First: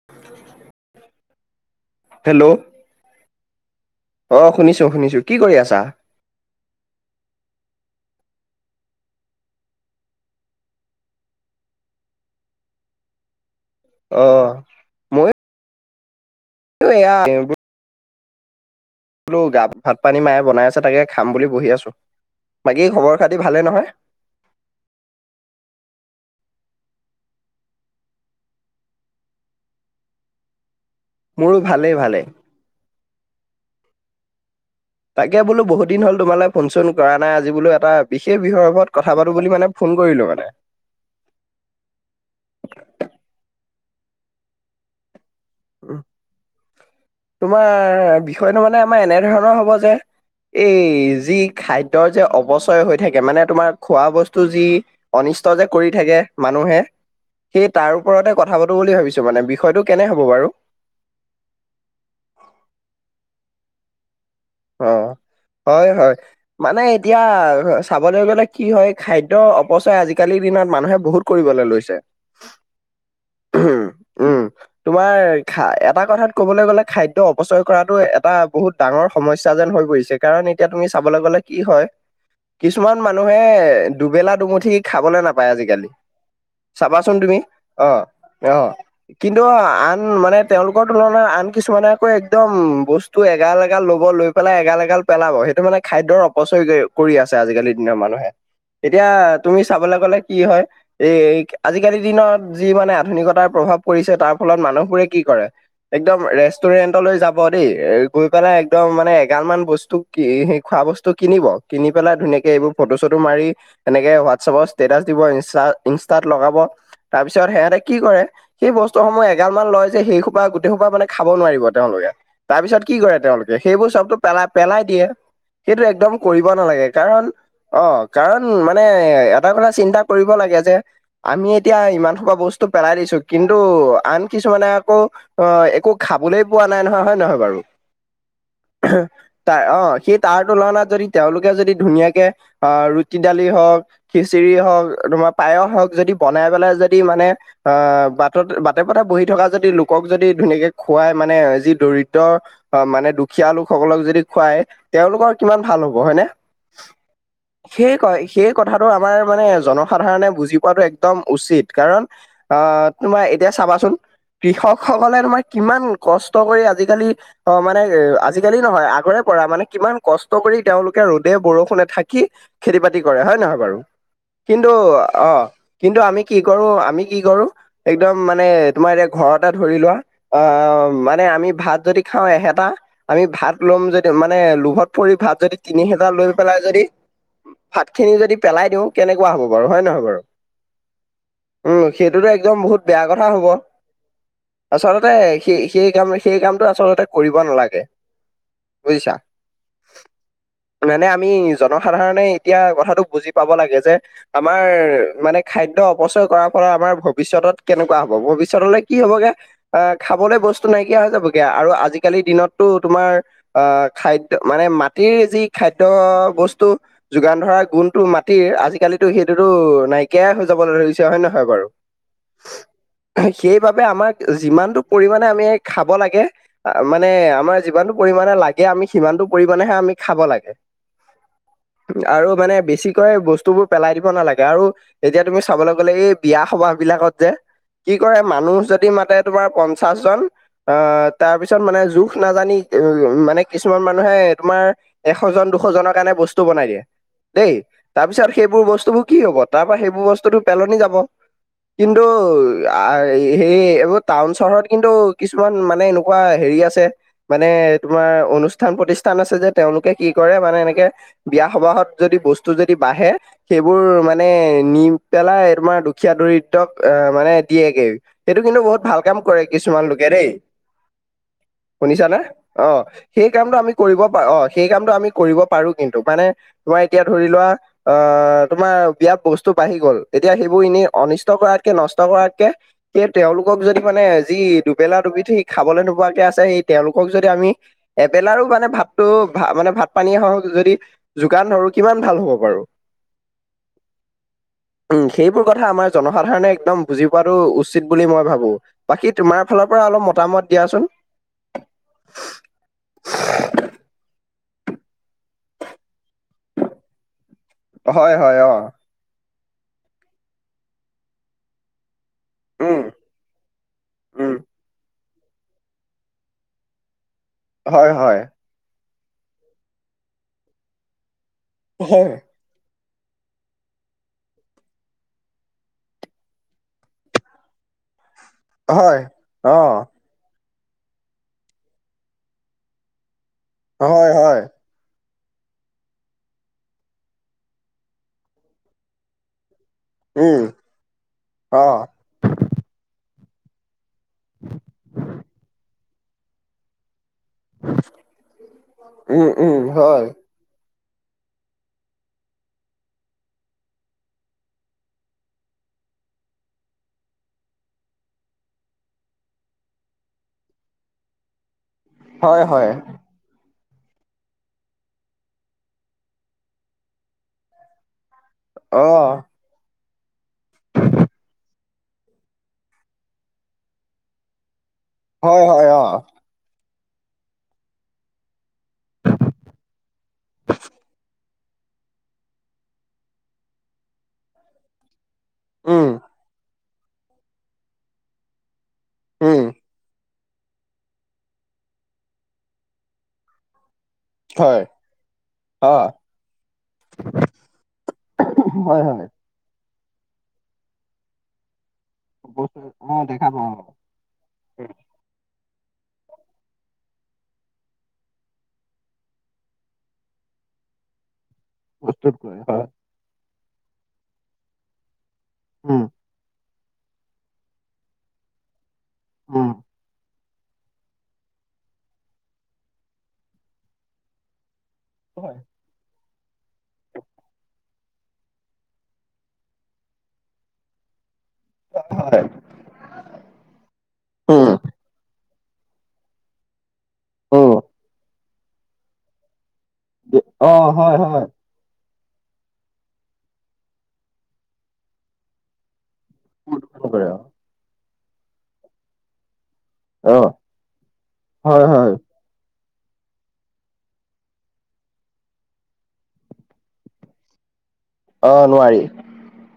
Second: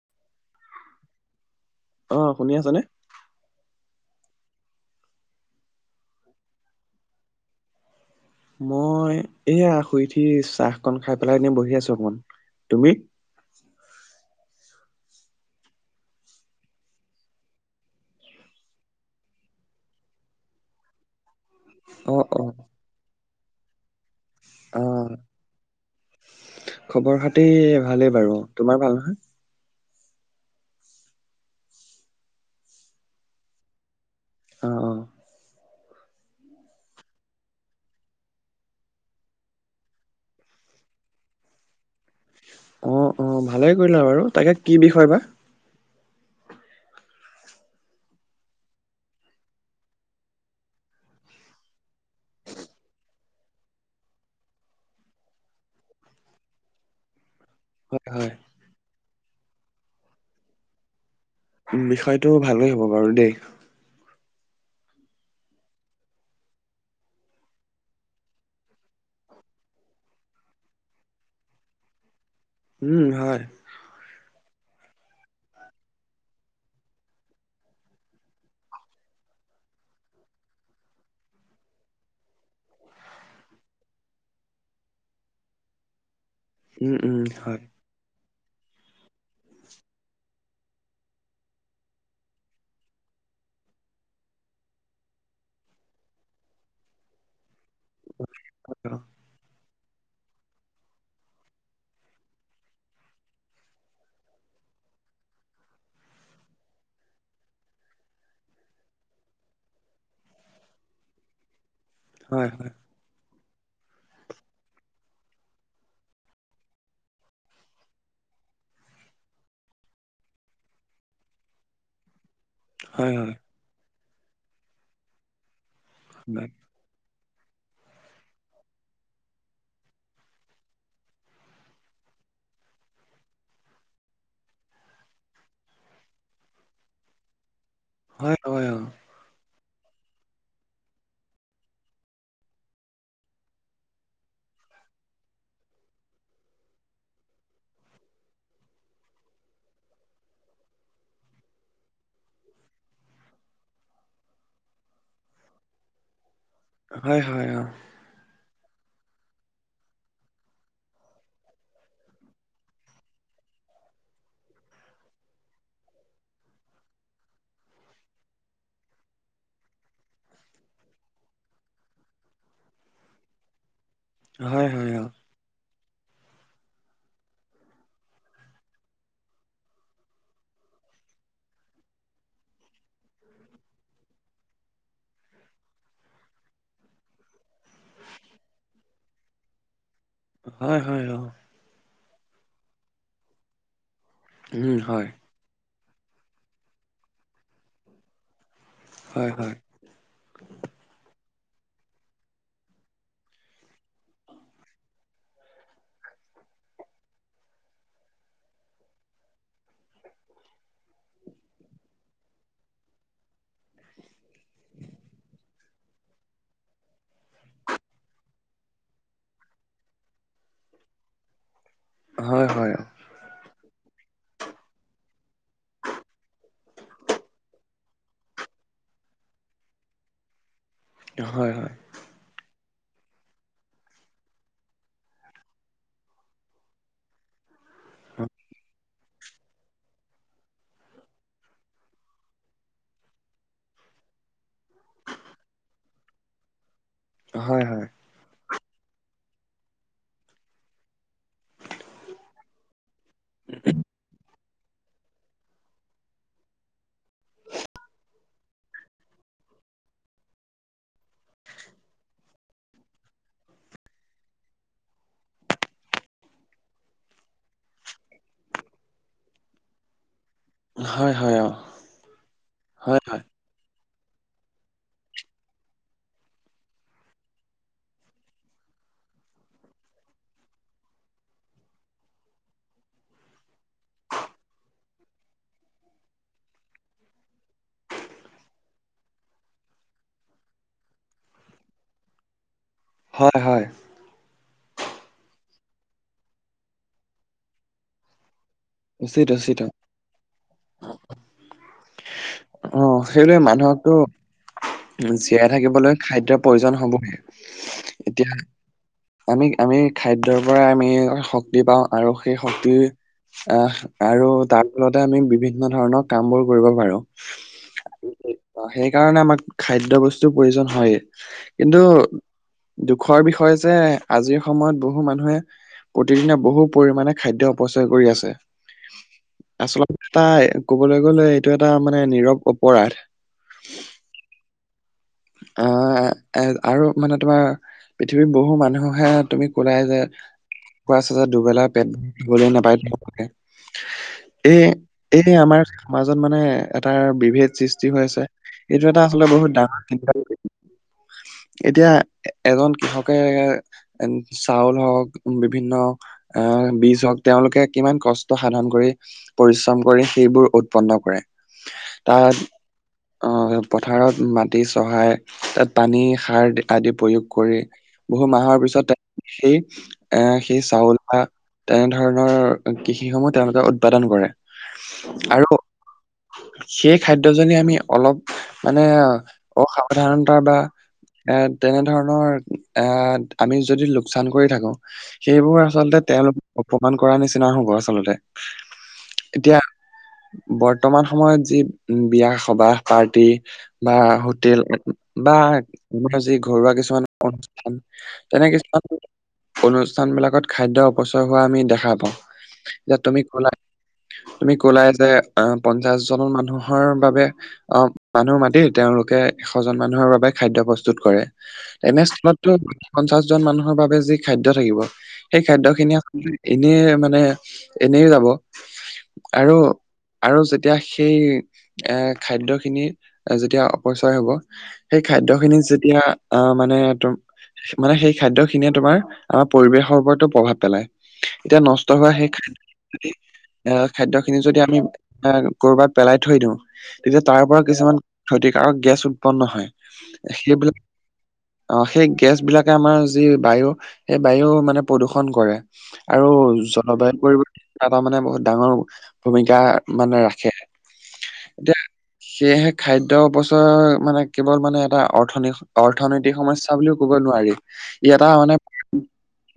[unintelligible] অ hello শুনি আছা নে? অ শুনিছো শুনিছো কি কৰি আছা মই এয়া শুই উঠি চাহ অকন খাই পেলাই এনে বহি আছো অকন, তুমি? অ মইয়ো [unintelligible] বলো গা ভাত পানী মায়ে বনাই আছে তাকে খাম বুলি বহি আছো, অ অ বাকী খবৰ খাতি ভালে নহয়? অ খবৰ খাতি ভালেই বাৰু তোমাৰ ভাল নহয়? মোৰো ভালেই ভালেই, অ অ তাকে বোলো বহুত দিন হ'ল তোমালে ফোন চোন কৰা নাই আজি বোলো এটা বিশেষ বিষয় ওপৰত কথা পাতো বুলি মানে, ফোন কৰিলোঁ মানে অ অ ভালেই কৰিলা বাৰু তাকে কি বিষয় বা উম তোমাৰ বিষয়টো মানে আমাৰ এনে ধৰণৰ হব যে এই যি খাদ্যৰ যে অপচয় হৈ থাকে মানে তোমাৰ খোৱা বস্তু যি অনিষ্ট যে কৰি থাকে মানুহে সেই তাৰ হয় হয় ওপৰতে কথা পাতো বুলি ভাবিছো মানে বিষয়টো কেনে হ'ব বাৰু বিষয়টো ভালেই হ'ব বাৰু দেই অ হয় হয় মানে এতিয়া চাবলৈ গ'লে কি হয় খাদ্য অপচয় আজি কালিৰ দিনত মানুহে বহুত কৰিবলে লৈছে। উম হয়, উ উম তোমাৰ খা এটা কথাত ক'বলৈ গ'লে খাদ্য অপচয় কৰাটো এটা বহুত ডাঙৰ, সমস্যা যেন হৈ পৰিছে কাৰণ এতিয়া তুমি চাবলৈ গলে কি হয়, কিছুমান মানুহে দুবেলা দুমুঠি খাবলৈ নাপায় আজিকালি, উম চাবাচোন উম তুমি হয় অ অ, কিন্তু আন মানে তেওঁলোকৰ তুলনাত আন কিছুমানে আক একদম বস্তু এগাল এগাল লব, ব লৈ পেলাই এগাল এগাল পেলাব সেইটো মানে খাদ্যৰ অপচয় গৈ কৰি আছে আজিকালি, দিনৰ মানুহে এতিয়া তুমি চাবলৈ গ'লে কি হয়, এই আজিকালিৰ দিনত যি মানে আধুনিকতাৰ প্ৰভাৱ পৰিছে তাৰ ফলত মানুহবোৰে কি কৰে, একদম ৰেষ্টুৰেণ্টলৈ যাব দেই গৈ পেলাই, একদম মানে এগাল মান বস্তু কি সি খোৱা বস্তু কিনিব, কিনি পেলাই ধুনীয়াকে হয় হয় এইবোৰ ফটো চটো মাৰি, সেনেকে হোৱাটছআপৰ ষ্টেটাচ দিব ইন ইনষ্টাত লগাব তাৰপিছত সিহঁতে কি কৰে, সেই বস্তুসমূহ এগাল মান লয় যে সেই সোপা গোটেই সোপা মানে খাব নোৱাৰিব তেওঁলোকে, তাৰপিছত কি হয় হয় কৰে তেওঁলোকে সেইবোৰ চবটো পেলাই পেলাই দিয়ে সেইটো এ, দম কৰিব হয়। নালাগে কাৰণ, অ কাৰণ মানে এটা কথা চিন্তা কৰিব লাগে যে, আমি এতিয়া ইমান খোপা বস্তু পেলাই দিছো কিন্তু আন কিছুমানে আকৌ, অ একো খাবলৈ পোৱা নাই নহয় হয় নে নহয় বাৰু, হয় হয় অ, ত অ সেই তাৰ তুলনাত যদি তেওঁলোকে যদি ধুনীয়াকে অ ৰুটি দালি হওক, খিচিৰি হওক তোমাৰ পায়স হওক যদি বনাই পেলাই যদি মানে, আহ বাটত বাটে পথে বহি থকা যদি লোকক যদি ধুনীয়াকে খুৱাই মানে যি দৰিদ্ৰ, অ মানে দুখীয়া লোকসকলক যদি খুৱাই তেওঁলোকৰ কিমান ভাল হ'ব হয়নে, হয় হয় অ সেই কয়, সেই কথাটো আমাৰ মানে জনসাধাৰণে বুজি পোৱাটো একদম উচিত কাৰণ। অ তোমাৰ এতিয়া চাবাচোন। কৃষক সকলে তোমাৰ কিমান কষ্ট কৰি আজিকালি। অ মানে আজিকালি নহয় আগৰে পৰা মানে কিমান কষ্ট কৰি তেওঁলোকে ৰ'দে বৰষুণে থাকি। খেতি বাতি কৰে হয় নহয় বাৰু হয় কিন্তু হয় অ, কিন্তু আমি কি কৰো আমি কি কৰো। একদম মানে তোমাৰ এতিয়া ঘৰতে ধৰি লোৱা অ মানে আমি ভাত যদি। খাওঁ এহেতা। আমি ভাত লম যদি মানে লোহত পৰি ভাত যদি তিনি হেতা লৈ পেলাই যদি। ভাত খিনি যদি পেলাই দিওঁ কেনেকুৱা হ'ব বাৰু হয় নহয় বাৰু হয়, হয়, অ, উম, সেইটোতো একদম বহুত বেয়া কথা হ'ব উম হয় আচলতে সেই সেই কাম সেই কামটো আচলতে কৰিব নালাগে বুজিছা। হয় হয় মানে আমি জনসাধাৰণে এতিয়া কথাটো বুজি পাব লাগে যে আমাৰ মানে খাদ্য অপচয় কৰাৰ ফলত আমাৰ ভৱিষ্যত কেনেকুৱা হ'ব ভৱিষ্যতলে কি হবগে, আহ খাবলৈ বস্তু নাইকিয়া হৈ যাবগে আৰু আজিকালিৰ দিনতো তোমাৰ। আহ খাদ্য মানে মাটিৰ যি খাদ্য বস্তু, যোগান ধৰা গুণটো মাটিৰ আজিকালিতো সেইটোতো নাইকিয়াই হৈ যাবলৈ ধৰিছে হয় নে নহয় বাৰু, হয় হয়। সেইবাবে আমাক যিমানটো পৰিমাণে আমি খাব লাগে। মানে আমাৰ যিমানটো পৰিমানে লাগে আমি সিমানতটো পৰিমানেহে আমি খাব লাগে। হয় হয়। আৰু মানে বেছিকৈ বস্তুবোৰ পেলাই দিব নালাগে আৰু এতিয়া তুমি চাবলৈ গ'লে এই বিয়া সবাহ বিলাকত যে কি কৰে মানুহ যদি মাতে তোমাৰ পঞ্চাশ জন আহ তাৰপিছত মানে জোখ নাজানি উম মানে কিছুমান মানুহে তোমাৰ এশ জন দুশজনৰ কাৰণে বস্তু বনাই দিয়ে হয় দেই হয় হয় তাৰপিছত সেইবোৰ বস্তুবোৰ কি হ'ব তাৰ পৰা সেইবোৰ বস্তুটোটো পেলনি যাব। কিন্তু সেই এইবোৰ টাউন চহৰত কিন্তু কিছুমান মানে এনে এনেকুৱা হেৰি আছে মানে তোমাৰ অনুষ্ঠান, প্ৰতিষ্ঠান আছে যে তেওঁলোকে কি কৰে মানে এনেকে বিয়া সবাহত যদি বস্তু যদি বাঢ়ে, সেইবোৰ মানে নি পেলাই তোমাৰ দুখীয়া দৰিদ্ৰক আহ মানে দিয়েগেই। সেইটো কিন্তু বহুত ভাল কাম কৰে কিছুমান লোকে দেই। হয় হয় অ', শুনিছানে অ হয়, হয়। সেই কামটো আমি কৰিব পাৰো অ সেই কামটো আমি কৰিব পাৰো কিন্তু মানে, তোমাৰ এতিয়া ধৰি লোৱা। আহ, তোমাৰ বিয়া বস্তু বাঢ়ি গল এতিয়া সেইবোৰ এনেই অনিষ্ট কৰাতকে নষ্ট কৰাতকে, সেই তেওঁলোক যদি মানে যি দুবেলা দুবিধ সি খাবলৈ ন ৱাকে আছে সেই তেওঁলোক যদি আমি এবেলাৰো মানে ভাতটো ভা মানে ভাত পানীয়ে হওঁক যদি। যোগান ধৰো কিমান ভাল হ'ব বাৰু হয় হয়। [inaudible] উম, সেইবোৰ কথা আমাৰ জনসাধাৰণে একদম বুজি পোৱাটো উচিত বুলি মই ভাবো। বাকী উচিত, তোমাৰ উচিত অ'। ফালৰ পৰা অলপ মতামত দিয়াচোন। অহ, সেইলৈ মানুহকতো জীয়াই থাকিবলৈ খাদ্যৰ প্ৰয়োজন হ'বই। হয় এতিয়া হয় অ, আমি আমি খাদ্যৰ পৰা আমি শক্তি পাওঁ। আৰু সেই শক্তি উম, আহ আৰু উম। তাৰ ফলতে আমি বিভিন্ন ধৰণৰ কাম বোৰ। কৰিব পাৰো। হয় হয়। সেইকাৰণে আমাক খাদ্য বস্তুৰ প্ৰয়োজন হয়ে কিন্তু হয়। দুখৰ বিষয় যে আজিৰ সময়ত বহু মানুহে প্ৰতিদিনে বহু পৰিমাণে খাদ্য অপচয় কৰি আছে। হয় অ। তাই ক'বলৈ গ'লে এইটো এটা মানে নীৰৱ অপৰাধ। হয় হয়। অ এ আৰু মানে তোমাৰ পৃথিৱীৰ বহু মানুহে তুমি কোলাই যে, উম অ [unintelligible] এ এই আমাৰ সমাজত মানে এটাৰ বিভেদ সৃষ্টি হৈ আছে এইটো এটা আচলতে উম বহুত উম ডাঙৰ হয় [unintelligible] এতিয়া এজন কৃষকে চাউল হওক বিভিন্ন, আহ, বীজ হওক তেওঁলোকে কিমান কষ্ট সাধন কৰি। পৰিশ্ৰম কৰি সেইবোৰ উৎপন্ন কৰে। হয় তাত হয় অ পথাৰত মা তি চহাই তাত পানী সাৰ আদি প্ৰয়োগ কৰি। বহু মাহৰ অ পিছত সেই অ'সেই চাউলা আ তেনেধৰণৰ কৃষি সমূহ তেওঁলোকে উৎপাদন কৰে হয় আৰু হয় অ সেই খাদ্য জৈন আমি অলপ মানে অসাৱধানতা বা এ তেনেধৰণৰ এ আমি যদি লোকচান কৰি থাকো। সেইবোৰ উম আচলতে তেওঁলোক অপমান কৰা নিচিনা হ'ব আচলতে। উম এতিয়া বৰ, বৰ্তমান সময়ত যি উ বিয়া সবাহ পাৰ্টি বা, হোটেল হয় বা অ আমাৰ যি ঘৰুৱা কিছুমান। তেনে হয় কিছুমান। হয় অনুষ্ঠান বিলাকত খাদ্য অপচয় হোৱা আমি দেখা পাওঁ বস্তু অ এতি তুমি দেখা কলা। পাওঁ তুমি কলা যে আহ পঞ্চাশ জন মানুহৰ বাবে। অ মানুহ মাতি তেওঁলোকে এশজন মানুহৰ বাবে খাদ্য প্ৰস্তুত কৰে। প্ৰস্তুত কৰে তেনেস্থলতো হয় পঞ্চাশ জন মানুহৰ বাবে যি খাদ্য থাকিব সেই খাদ্য উম খিনি। এনে মানে এনেও যাব উম আৰু আৰু যেতিয়া সেই এ খাদ্য খিনি যেতিয়া অপচয় হব। সেই খাদ্য হয় খিনি যেতিয়া। অ মানে তম মানে সেই খাদ্য খিনিয়ে তোমাৰ আমাৰ পৰিৱেশৰ ওপৰতো প্ৰভাৱ পেলায়। এতিয়া নষ্ট হোৱা হয় সেই খাদ্য খিনি যদি এ খাদ্য খিনি উম যদি আমি এ ক'ৰবাত পেলাই থৈ দিওঁ তেতিয়া তাৰ উম পৰা কিছুমান ক্ষতিকাৰক গেছ উৎপন্ন হয়। অ সেইবিলাক। হয় হয় অ সেই গেছ বিলাকে আমাৰ যি বায়ু সেই বায়ু মানে প্ৰদূষন কৰে। আৰু কৰে জলবায়ু পৰিবৰ্তন কৰিবলৈ এটা মানে বহুত ডাঙৰ ভূমিকা। মানে অ ৰাখে। হয় এতিয়া হয় সেয়েহে খাদ্য অপচয় মানে কেৱল মানে এটা অৰ্থ অৰ্থনৈতিক সমস্যা বুলিও ক'ব নোৱাৰি। ই এটা অ মানে নোৱাৰি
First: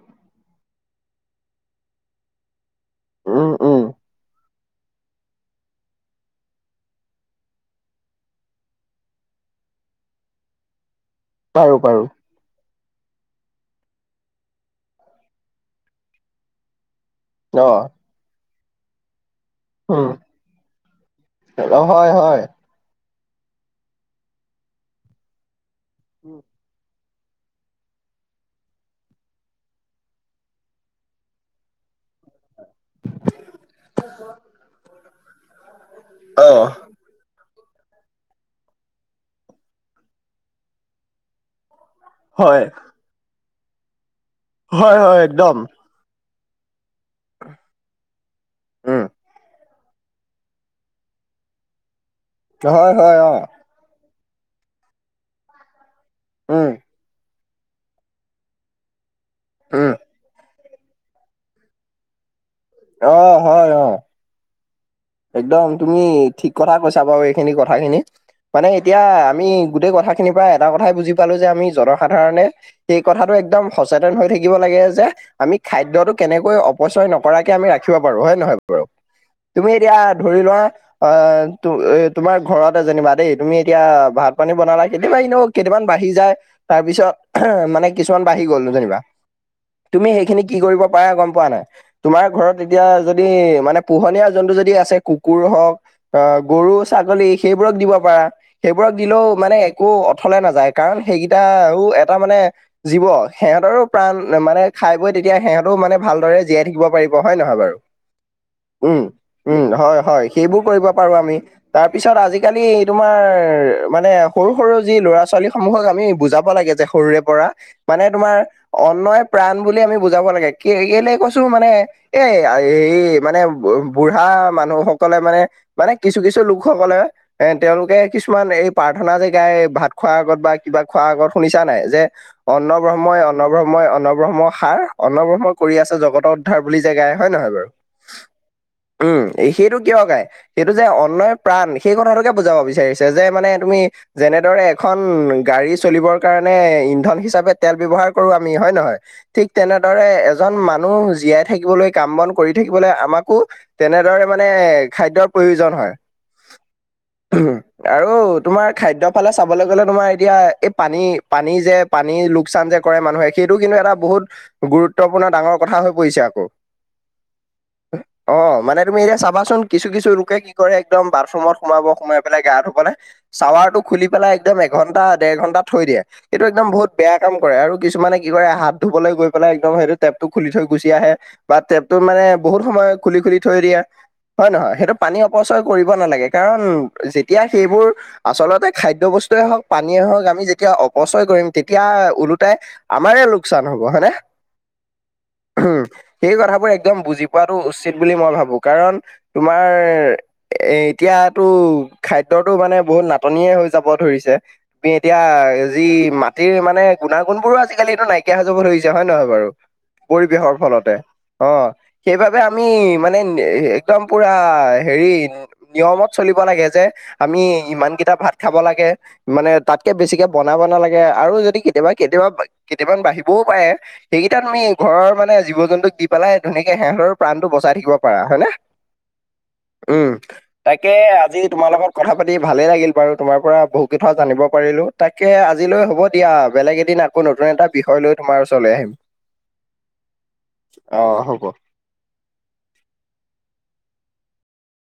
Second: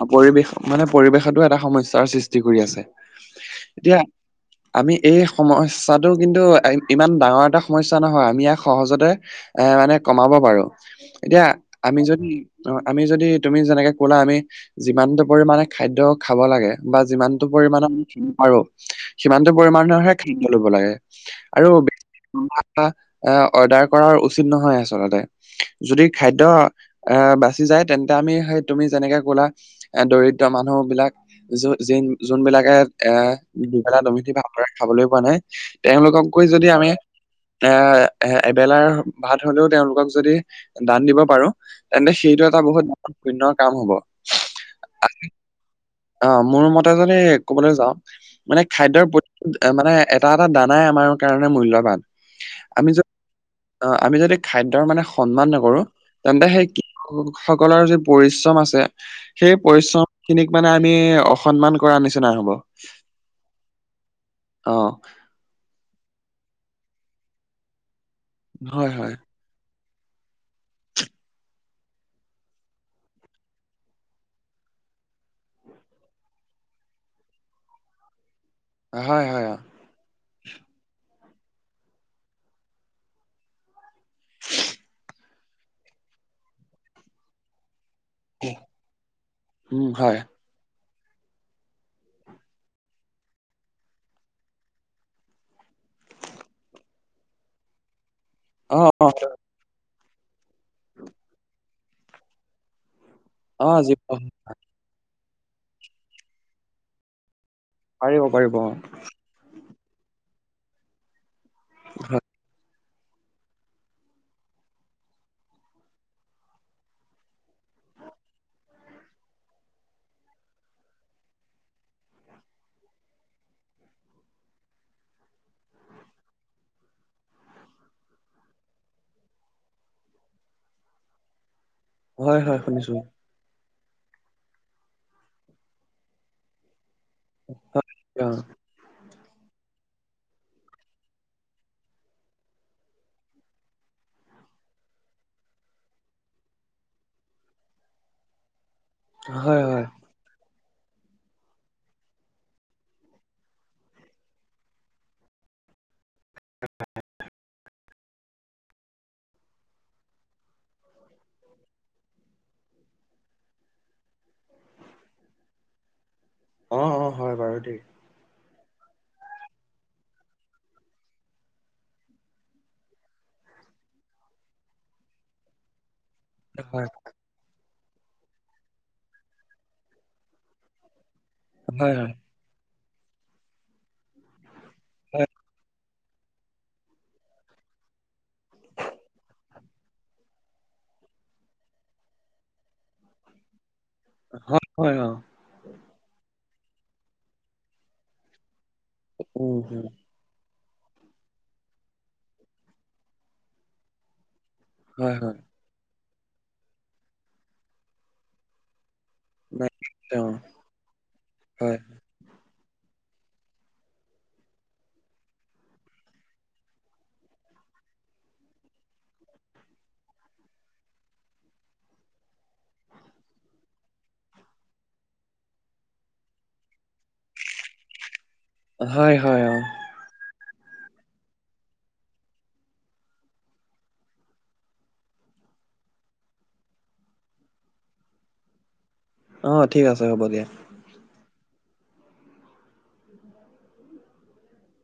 অ পৰিৱেশ মানে পৰিৱেশটো এটা সমস্যাৰ সৃষ্টি কৰি আছে। উম উম এতিয়া আমি এই সমস্যাটো কিন্তু এই ইমান ডাঙৰ এটা সমস্যা নহয় আমি ইয়াক সহজতে এ মানে কমাব পাৰোঁ। এতিয়া পাৰো আমি পাৰো যদি অ আমি যদি তুমি যেনেকে ক'লা আমি যিমানটো পৰিমানে খাদ্য খাব লাগে বা যিমান সিমানটো অ পৰিমানৰ আমি নোৱাৰোঁ। সিমানটো পৰিমান উম মানৰহে খাদ্য ল'ব লাগে। আৰু অ হয় হয় এ অৰ্ডাৰ কৰাৰ উচিত নহয় আচলতে যদি খাদ্য এহ বাচি যায় তেন্তে আমি সেই তুমি যেনেকে ক'লা এ দৰিদ্ৰ মানুহ বিলাক য যেন যোনবিলাক কে এ দুবেলা দুমিঠি ভালদৰে খাবলৈ পোৱা নাই তেওঁলোকক গৈ অ যদি আমি এ এ এবেলাৰ ভাত হ'লেও তেওঁলোকক যদি দান দিব পাৰোঁ। তেন্তে সেইটো এটা হয় বহুত পুণ্যৰ কাম হ'ব। হয় হয় একদম। অ মোৰ মতে যদি ক'বলৈ যাওঁ মানে উম খাদ্যৰ প এ মানে এটা এটা দানাই আমাৰ কাৰণে মূল্যৱান। হয় হয় অঁ। অঁ আমি যদি খাদ্যৰ মানে সন্মান নকৰোঁ তেন্তে সেই উম কৃ কৃষক সকলৰ যি পৰিশ্ৰম আছে সেই উম পৰিশ্ৰম খিনিক মানে আমি অসন্মান কৰা নিচিনা হ'ব। অঁ হয় অঁ। অহ। একদম তুমি ঠিক কথা কৈছা বাৰু এইখিনি কথা খিনি মানে হয় এতিয়া হয় আমি গোটেই কথা খিনিৰ পৰা এটা কথাই বুজি পালোঁ যে আমি জনসাধাৰণে সেই কথাটো একদম সচেতন হৈ থাকিব লাগে যে আমি খাদ্যটো কেনেকৈ অপচয় নকৰাকে আমি ৰাখিব পাৰোঁ। হয় নহয় বাৰু? হয় হয় অঁ। তুমি এতিয়া ধৰি লোৱা অ তো এ তোমাৰ ঘৰতে যেনিবা দেই তুমি এতিয়া ভাত পানী বনালা কেতিবা ইনেও কেইটামান বাঢ়ি যায় তাৰপিছত উমহ মানে কিছুমান বাঢ়ি গ'ল ন যেনিবা উম তুমি হয় সেইখিনি কি কৰিব পাৰে গম পোৱা নাই? তোমাৰ ঘৰত এতিয়া যদি মানে পোহনীয়া জন্তু যদি যদি আছে কুকুৰ হওঁক অহ গৰু ছাগলী সেইবোৰক দিব পাৰা। অ সেইবোৰক অ দিলেও মানে একো অথলে নাযায় কাৰণ সেইকেইটাও এটা মানে জীৱ অ সেহঁতৰো যি প্ৰাণ মানে খাই বৈ তেতিয়া সিহঁতেও মানে ভালদৰে জীয়াই থাকিব পাৰিব হয় নহয় বাৰু? পাৰিব পাৰিব অঁ। উম, উম, হয় হয় সেইবোৰ কৰিব পাৰোঁ আমি, তাৰ পিছত আজি আজিকালি তোমাৰ মানে সৰু সৰু যি ল'ৰা ছোৱালী সমূহক আমি বুজাব লাগে যে সৰুৰে পৰা মানে তোমাৰ অন্নয়ে প্ৰাণ বুলি আমি বুজাব লাগে কে কেলে কৈছোঁ মানে এ এই মানে বু বুঢ়া মানুহ সকলে মানে মানে কিছু কিছু লোকসকলে এ তেওঁলোকে কিছুমান এই প্ৰাৰ্থনা যে গাই ভাত খোৱাৰ আগত বা কিবা খোৱাৰ আগত শুনিছা নাই যে হয় হয় হয় শুনিছো অন্নব্ৰহ্মই অন্নব্ৰহ্মই অন্নব্ৰহ্ম সাৰ অন্নব্ৰহ্ম কৰি আছে জগত- পথাৰ বুলি জেগাই হয় নহয় বাৰু। হয় উম, সেইটো কিয় গাই? সেইটো যে অন্নয়ে প্ৰাণ সেই কথাটোকে বুজাব বিচাৰিছে। যে মানে তুমি যেনেদৰে এখন গাড়ী চলিবৰ কাৰণে ইন্ধন হিচাপে তেল ব্যৱহাৰ কৰো আমি হয় নহয়? অ ঠিক হয় হয় তেনেদৰে এজন মানুহ জীয়াই থাকিবলৈ কাম বন কৰি থাকিবলৈ আমাকো তেনেদৰে মানে খাদ্যৰ প্ৰয়োজন হয়। উ [inaudible] আৰু তোমাৰ খাদ্য ফালে চাবলৈ গ'লে তোমাৰ এতিয়া এই পানী পানী যে পানী লোকচান যে কৰে মানুহে সেইটো কিন্তু এটা বহুত গুৰুত্বপূৰ্ণ ডাঙৰ কথা হৈ পৰিছে আকৌ। অ অ হয় বাৰু দেই। [unintelligible] অ, মানে তুমি এতিয়া চাবাচোন কিছু কিছু লোকে কি কৰে একদম বাথৰুমত সোমাব সোমাই পেলাই গা ধুবলে চাৱাৰ টো খুলি পেলাই একদম এঘণ্টা দেৰ ঘণ্টা থৈ দিয়ে সেইটো একদম হয় বহুত বেয়া কাম কৰে আৰু কিছুমানে কি কৰে হাত ধুবলৈ গৈ পেলাই একদম সেইটো টেপটো খুলি থৈ গুচি আহে। বা হয় টেপতো হয় মানে বহুত সময় খুলি খুলি থৈ দিয়া হয় নহয়? সেইটো পানী হয় অপচ কৰিব নালাগে কাৰণ যেতিয়া সেইবোৰ আচলতে খাদ্য বস্তুৱে হওক পানীয়েই হওক আমি যেতিয়া অপচয় কৰিম তেতিয়া ওলোতাই আমাৰে লোকচান হ'ব হয়নে? হয় হয় অ। উম সেই কথাবোৰ একদম বুজি পোৱাটো উচিত বুলি মই ভাবো। কাৰণ উম তোমাৰ উম, এ এতিয়াতো খাদ্যতো মানে বহুত নাটনিয়ে হৈ যাব ধৰিছে। হয় এতিয়া হয় যি মাটিৰ মানে গুণাগুণ বোৰো আজিকালি এইটো নাইকিয়া হৈ যাব ধৰিছ- তিয়া হয় নহয় বাৰু নাই অ পৰিৱেশৰ ফলতে অ হয় সেইবাবে আমি মানে একদম পুৰা হেৰি নিয়মত চলিব লাগে যে আমি ইমান কেইটা ভাত খাব লাগে। মানে তাতকে বেছিকে বনাব নালাগে আৰু যদি কেতিয়াবা কেতিয়াবা কেতিয়াবা বাঢ়িবও পাৰে। সেইকেইটা তুমি ঘৰৰ মানে জীৱ জন্তুক দি পেলাই ধুনীয়াকে সেহঁৰ প্ৰাণটো বচাই থাকিব পাৰা হয় নে? হয় হয় অ। উম। তাকে আজি তোমাৰ লগত কথা পাতি ভালে লাগিল বাৰু তোমাৰ পৰা বহু কেইটাও জানিব পাৰিলো। তাকে আজিলৈ হ'ব দিয়া বেলেগ এদিন আকৌ নতুন এটা বিষয় লৈ তোমাৰ ওচৰলৈ আহিম। অ, ঠিক আছে হ'ব দিয়া। আহ হ'ব।